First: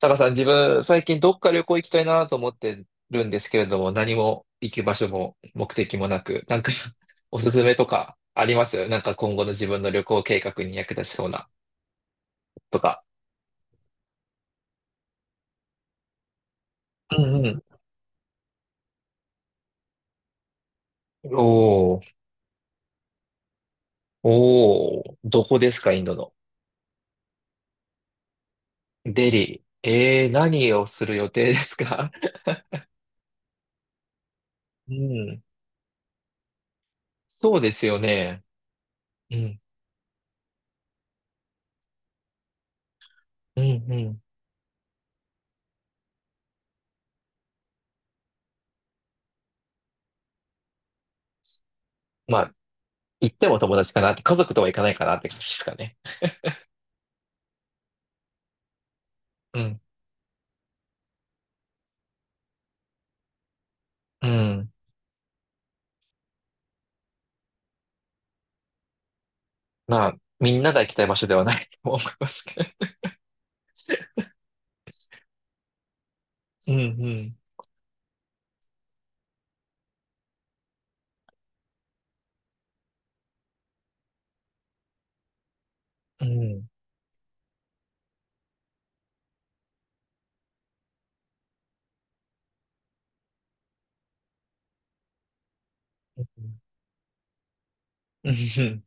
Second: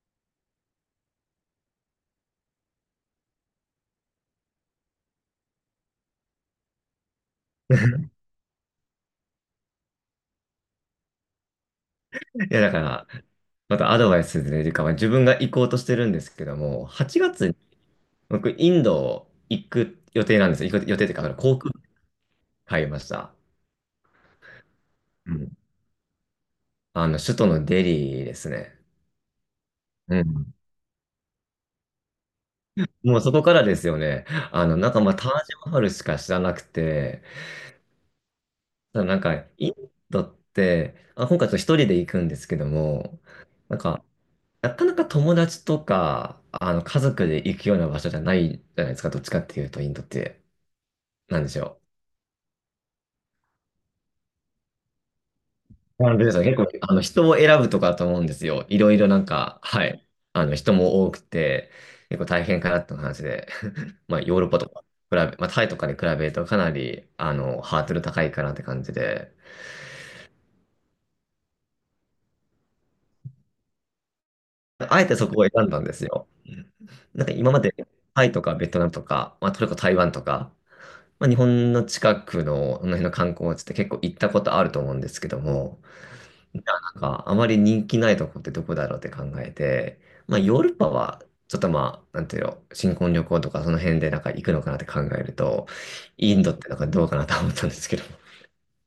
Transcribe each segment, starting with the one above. タカさん、自分、最近どっか旅行行きたいなと思ってるんですけれども、何も行く場所も目的もなく、なんか おすすめとかありますなんか今後の自分の旅行計画に役立ちそうないや、だかとか。ら、またアドバイスというか、まあ、自分が行こうとしてるんですけども、8うんう月にん。僕、インド行く予定なんですよ。行く予定というか、あの航空券おー、買いました。おー、うどん。こですか、インドの。首都のデリーですね。デリー。うえー、ん。何をする予定ですか？ もうそこからですよね。なんうかまあ、タん。ージマハルしか知らなくて、そうですよね。ただなんか、うん、インドって、あ、今回ちょっと一人で行くんですけども、うん、なんうか、ん。なかなか友達とか、家族で行くような場所じゃないじゃないですか、どっちかっていうと、インドって。なんでしょう。まあ、行っても友達かなって、家族とは行かないかなって感じですかね。なので、そう結構、人を選ぶとかだと思うんですよ。いろいろなんか、うん、はい。人も多くて、結構大変かなって話で、まあ、うヨーロッパとん。か、まあ、タイとかに比べるとかなり、ハードル高いかなって感じで、まあ、みんなが行きたい場所ではない と思いますけど。あえてそこを選んだんですよ。うんうなんかん。今まで、タイとかベトナムとか、まあ、トルコ、台湾とか、まあ、日本の近くの、この辺の観光地って結構行ったことあると思うんですけども、うなんんか、あまり人気ないとこってどこだろうって考えて、まあ、ヨーロッパは、ちょっとまあ、なんていうの、新婚旅行とかその辺でなんか行くのかなって考えると、うインドっんてなんかどうかなと思ったんですけど。うん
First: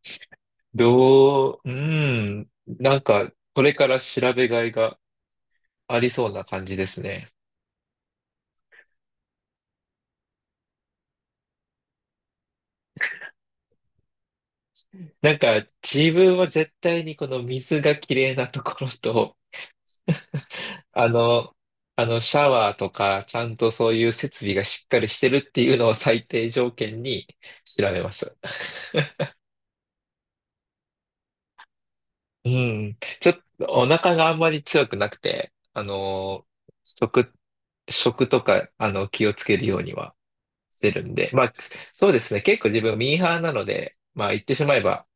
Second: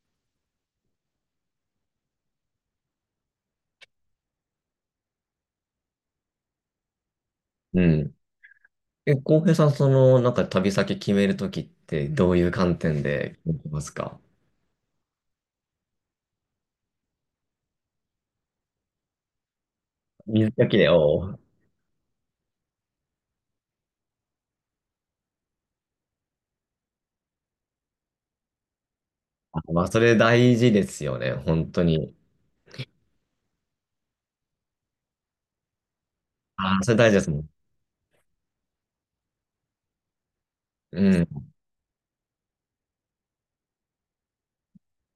どう、うん。なんか、これから調べがいがありそうな感じですね。うん。え、浩平さん、なんか旅先決めるときってどういう観点で決めてますか？なんか、自分は絶対にこの水がきれいなところと、水だけで、あおう。の、あの、シャワーとか、ちゃんとそういう設備がしっかりしてるっていうのを最低条件に調べます。あ、まあ、それ大事ですよね、本当に。うん。ちょっとお腹があんまり強くなくて、あ、それ大事ですもん。食とか、あの、気をつけるようにはしてうるんで、まん。あ、そうですね。結構自分ミーハーなので、まあ、言ってしまえば、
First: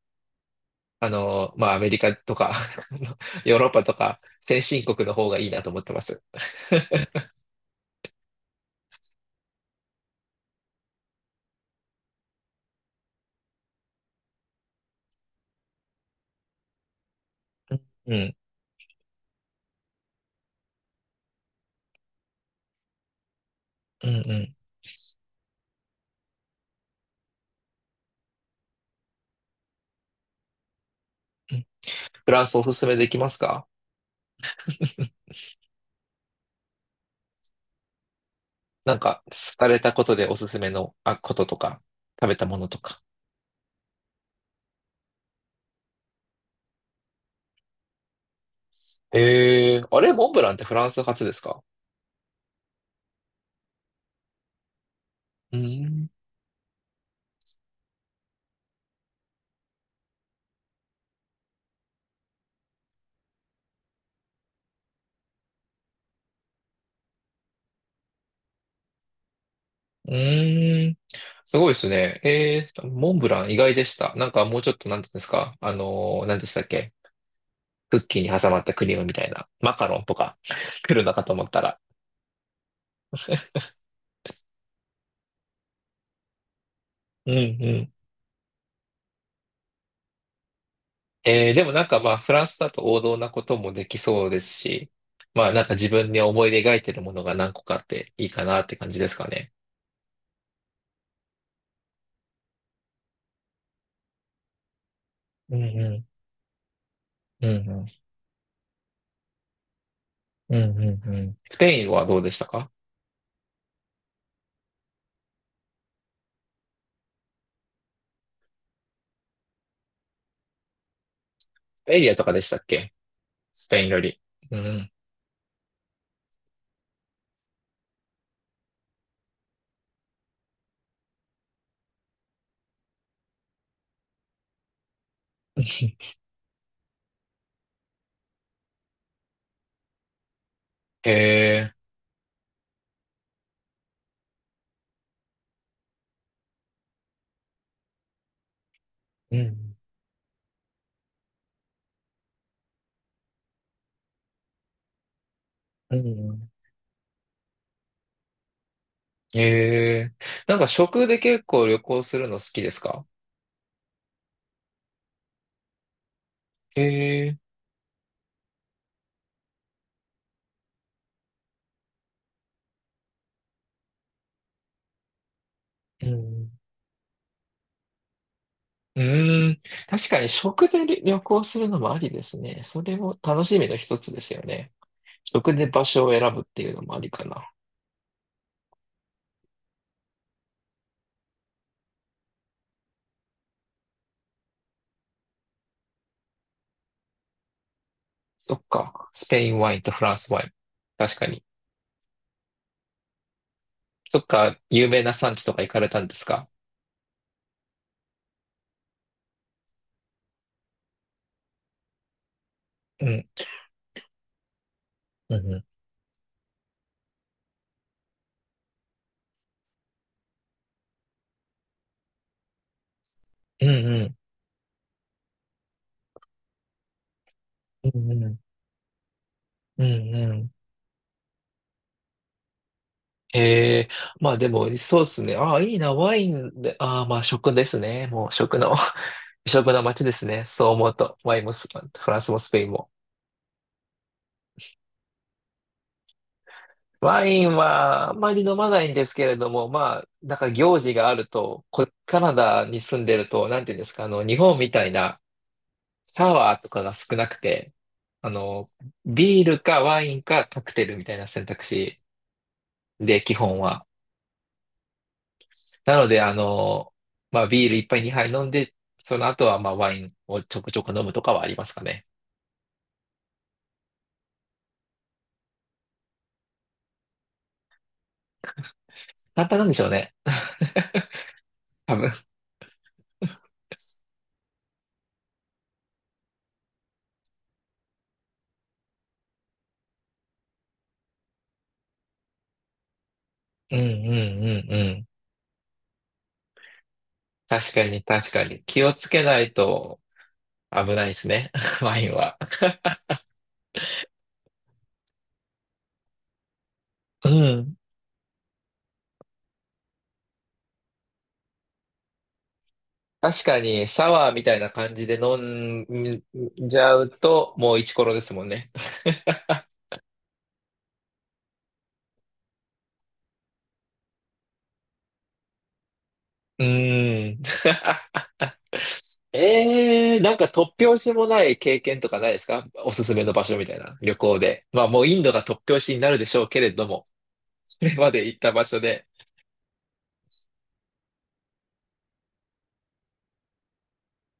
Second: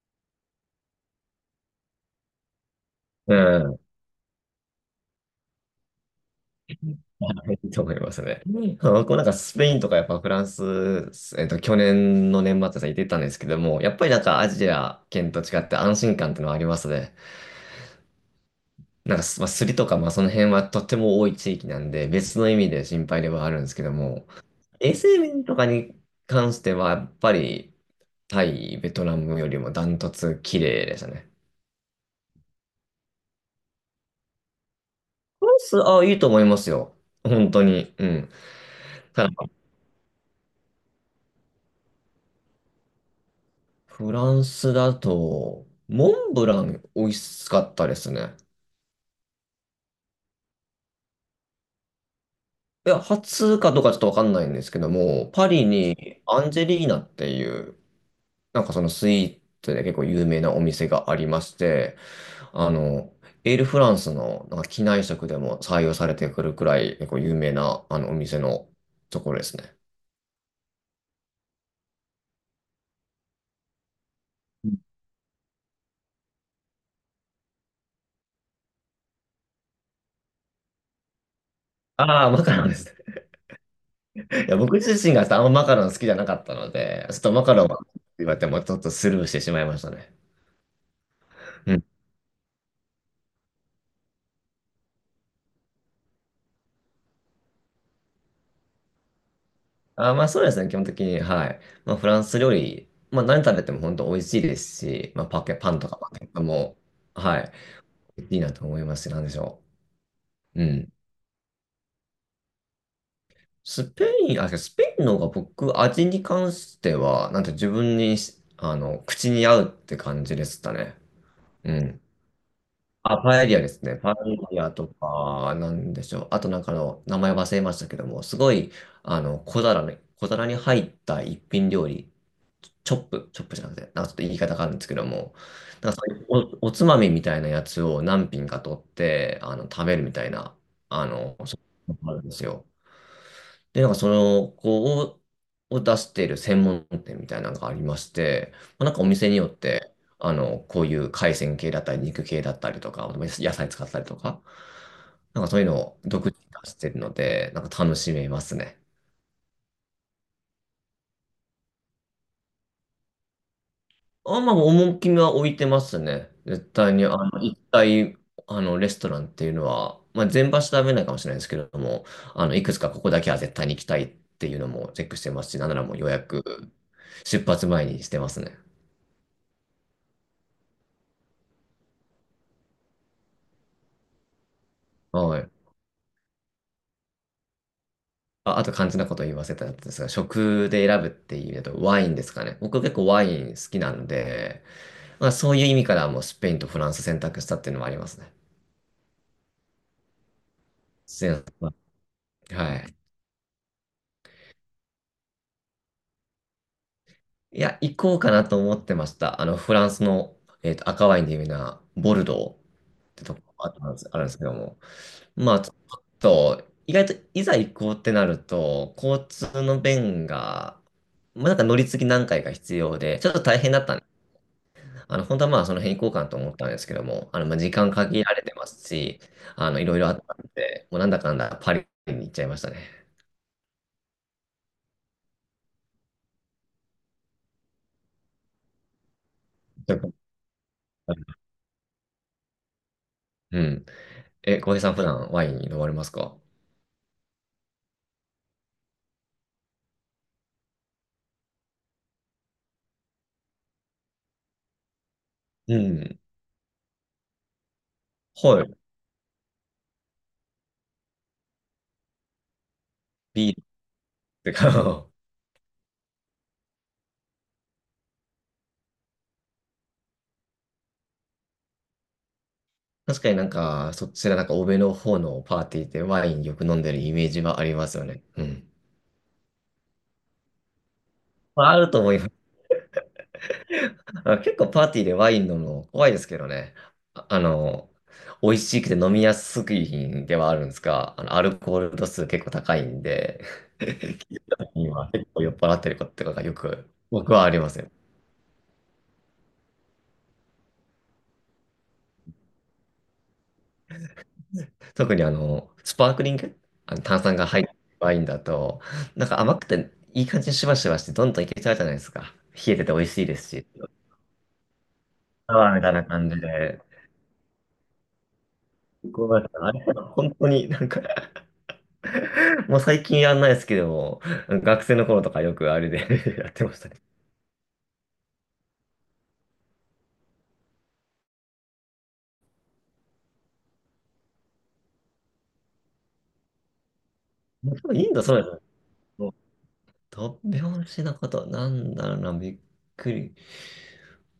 まあ、アメリカとか あのうヨーロッパん。とか、先進国の方がいいなと思ってます。はいいいと思いますね。うんあ僕もなんかスペインとかやっぱフランス、去年の年末さ、行ってたんですけども、やっぱりなんかアジア圏と違って安心感ってのはありますね。うん、なんかす、まあ、スリとか、まあその辺はとっても多い地域なんで、別の意味で心配ではあるんですけどうん、も、うん。衛生面とかに関しては、やっぱりタイ、ベトナムよりもダントツ綺麗でしたね。うんフランスおすすめできますか？ フランス、あ、いいと思いますよ。本当に。うん。なんか、されたことでおすすめの、あ、こととか、食べたものとか。フランスだと、モンブラン美味しかったですね。えー、あれ、モンブランってフランス発ですか？いや、初かどうかちょっとわかんないんですけども、パうリん。にアンジェリーナっていう、なんかそのスイーツで結構有名なお店がありまして、あの、エールフランスのなんか機内食でも採用されてくるくらい結構有名なあのお店のところですね。うーん。すごいですね。えー、モンブラン意外でした。なんかもうちょっと、なんていうんですか。なんでしたっけ。クッキーに挟まったクリームみたいな。マカロンとか 来るのかと思ったら。ああ、マカロンですね。いや、僕自身があんまマカロン好きじゃなかったので、ちょっうとんマカロンはうん。言われてもちょっとスルーしてしまいましたね。えー、でもなんかまあ、フランスだと王道なこともできそうですし、まあなんか自分に思い描いてるものが何個かあっていいかなって感じですかね。あ、まあそうですね、基本的に。はい。まあフランス料理、まあ何食べても本当美味しいですし、まあうんパンとかうパケットも、はん。い、うんうん。いいなと思いますし、なんでしょうんう。ううん。んうん。スペインはどうでしたか？スペイン、あ、スペインの方が僕、味に関しては、なんて自分にし、あの、口に合うって感じでしたね。うエん。リアとかでしたっけ？あ、パエリアスでペすインね。よパエり。うリアとん。か、なんでしょう。あとなんかの、名前忘れましたけども、すごい、小皿に入った一品料理。チョップ、チョップじゃなくて、なんかちょっと言い方があるんですけども、なんかそ ういうおつまみみたいなやつを何品か取って、食べるみたいな、そへういうのがあるんですよ。で、なんかその、こう、をを出している専門店みたいなのがありまして、まあ、なんかお店うによっん。て、こういう海鮮系だったり、肉系だったりとか、野菜使ったりとか、なんかそういうのうを独自にん。出してるので、なんか楽しめますね。ええ。なんか食で結構旅行するの好きですか？あ、まあ、趣が置いてますね。絶対に、あええ。の、一体、あの、レストランっていうのは、まあ、全場所食べないかもしれないですけれども、いくつかここだけは絶対に行きたいっていうのもチェックしてますし、なんならもうう予約、ん。出発前にしてますね。うーん。確かに食で旅旅行するのもありですね。それも楽しみの一つですよね。はい。食で場所を選ぶっていうのもありかな。あ、あと肝心なこと言わせたやつですが、食で選ぶっていうと、ワインですかね。僕結構ワイン好きなので、まあ、そういう意味からもうスペインとフランス選択したっていうのもありますね。そっか。スペインワインとフランスワイン。確かすいに。ませんはい。そっか。有名な産地とか行かれたんですか？いや、行こうかなと思ってました。フランスの、赤ワインで有名なボルドーっうてん。とこがあったんです、あるんですけども。うんまうあ、ん。ちょっと、意外といざ行こうってなると、交通の便が、まあ、なんか乗り継ぎ何回か必要で、ちょっと大うん変だったんうで、ん。本当はまあ、その辺行こうかなと思ったんですけども、まあ、時間うん限うらんれてますし、ういろいろあんっうたんん。で、もうなんだかんだパリに行っちゃいましたね。ええ、まあでも、そうですね。ああ、いいな、ワインで、ああ、まあ食ですね。もう食の、食の街です ね。そう思うと、ワインもスフランスもスペインも。うん。え、浩平さん、普段ワイン飲まれますか？ワインはあんまり飲まないんですけれども、まあ、なんか行事があると、こ、カナダに住んでると、なんていうんですか、あの、日本みたいなうん。サワーとかが少なくて、あはの、い。ビールかワインかカクテルみたいな選択肢で、基ビー本ル は。てか、なので、あの、まあ、ビール一杯二杯飲んで、その後は、まあ、ワインをちょくちょく飲むとかはありますかね。確かになんか、そちらなんか欧米の方のパーティーでワインよく飲んでるイメージはありますよね。うん。簡単なんでしょうね。まあ、ある多と分。思います。あ結構パーティーでワイン飲むの怖いですけどね。あ、美味しくて飲みやすい品ではあるんですが、アルコール度数結構高いんで、うんうんうん うん。今結構酔っ払ってることとかがよく僕はありま確すかよ。に確かに。気をつけないと危ないですね。ワインは。特にスパークリング、炭う酸が入ったん。ワインだと、なんか甘くていい感じにしばしばしてどんどんいけちゃうじゃないですか。冷えてて美味しいで確すかし。に、サワーみたいな感じで飲あーみたいなん感じじで。ゃうと、もうイチコロですもんね。こうなんか、あれ、本当になんか もう最近やんないですけども、学生の頃とかよくあれで やっうてましたね。ーん。ええなんか突拍子もない経験とかないですか？おすすめの場所みたいな旅行で。まあもうインドが突拍子になるでしょうけれども、もうそれ多んイまンドでそ行うっでたすね。場所で。突拍子なこと、なんだろうな、びっくり。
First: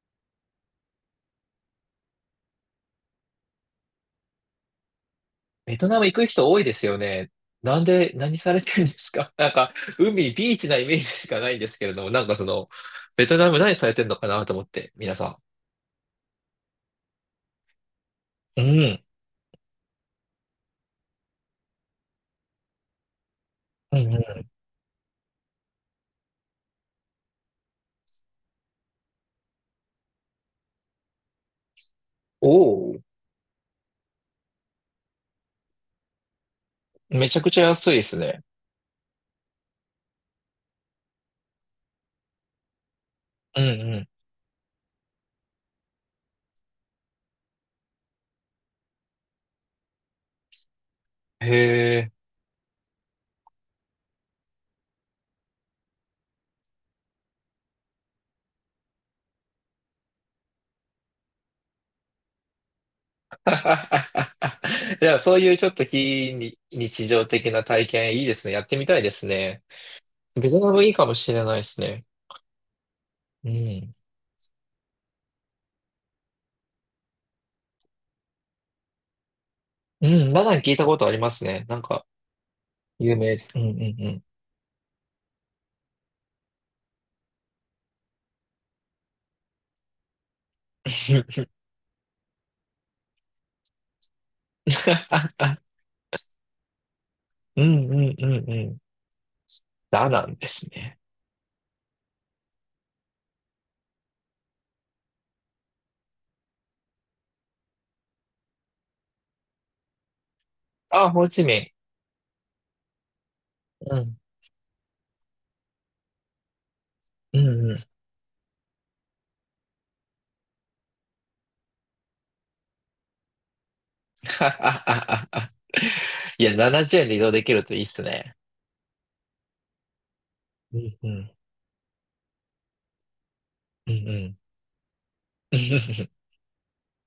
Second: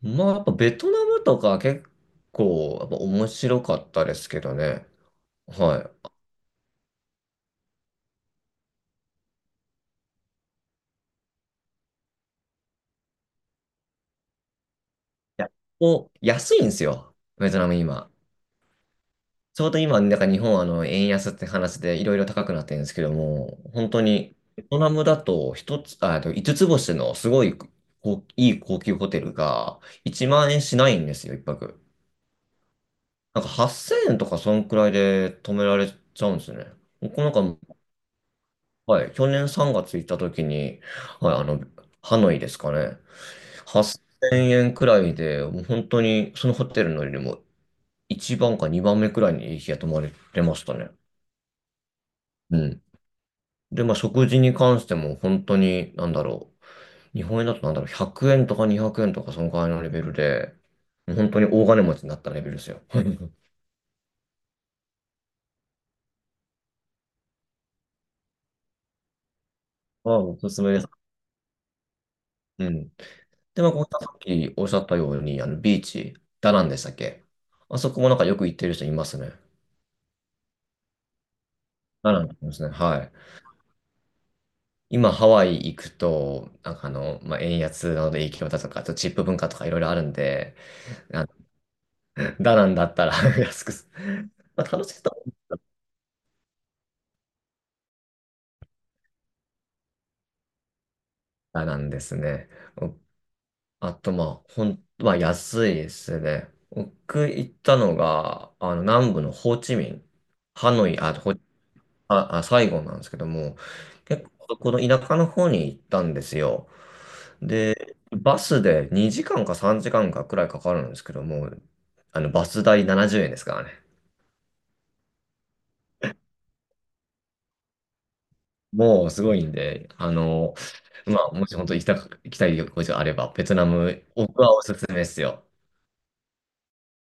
まあ、やっぱベトナムとか結構、やっぱ面白かったですけどね。ベトはナム行く人多いですよね。なんで、何されてるんですか？ なんか海、ビーチなイメージしかないんですけれども、なんかその、ベトナム何されてるのかなと思って、皆さい。お、安いんですよ。ベトナム今。ん。うん。ちょうど今、なんか日本は円安って話でいろいろ高くなってるんですけども、本う当んうにん。ベトナムだと一つ、あ、えっと5つつ星のすごいこいい高級ホテルが1万円しないんですよ、一泊。おお、なんか8000円とかそんくらいで泊められちゃうんですね。僕めなんちか、ゃくちゃ安いですね。はい、去年3月行った時に、はい、ハノイですかね。うん8000う円くらいで、もう本当にそのホテルのよりも1番か2番目くらいにいい日が泊まれてましたね。ん。へえ。うん。で、まあ、食事に関しても本当に、なんだろう。日本円だとなんだろう、100円とか200円とかそのくらいのレベルで、もう本当に大金持ちになったレベルですよ。いや、そういうちょっと非日日常的な体験いいですね。やってみたいですね。まあ、おすベトすナめでムす。いいかもしれないですね。うん。うで、まあ、こうん。さっきおっしゃったように、ビーチ、ダナンでしたっけ？あそこもなんかよく行ってる人いますね。うん、ダナン聞いたことありますね。なんか、ダナンですね。はい。有名。うんうんうん。今、ハワイ行くと、なんかまあ、円安なので影響だとか、あとチップ文化とかいろいろあるんで、あダナンだったら 安くす、まあ、楽しいと思 ったうんうんうんうん。ダナンですね。らダナンですね。あと、まあ、まあ、安いですね。僕行ったのが、南部のホーチミン、ハノイ、あ、あ、ホーホ、チミン。あ、あ、サイゴンなんですけども、うん。結構、この田舎の方に行ったんですよ。うんうん。で、バスで2時間か3時間かんかくらいかかるんですけども、バス代70円ですからね。いや、70円で移動できるといいっすね。もうすごいんで、うんうまん。あ、もし本当行きたい旅行地があれば、ベトナうんうム、ん。僕はおすすめですよ。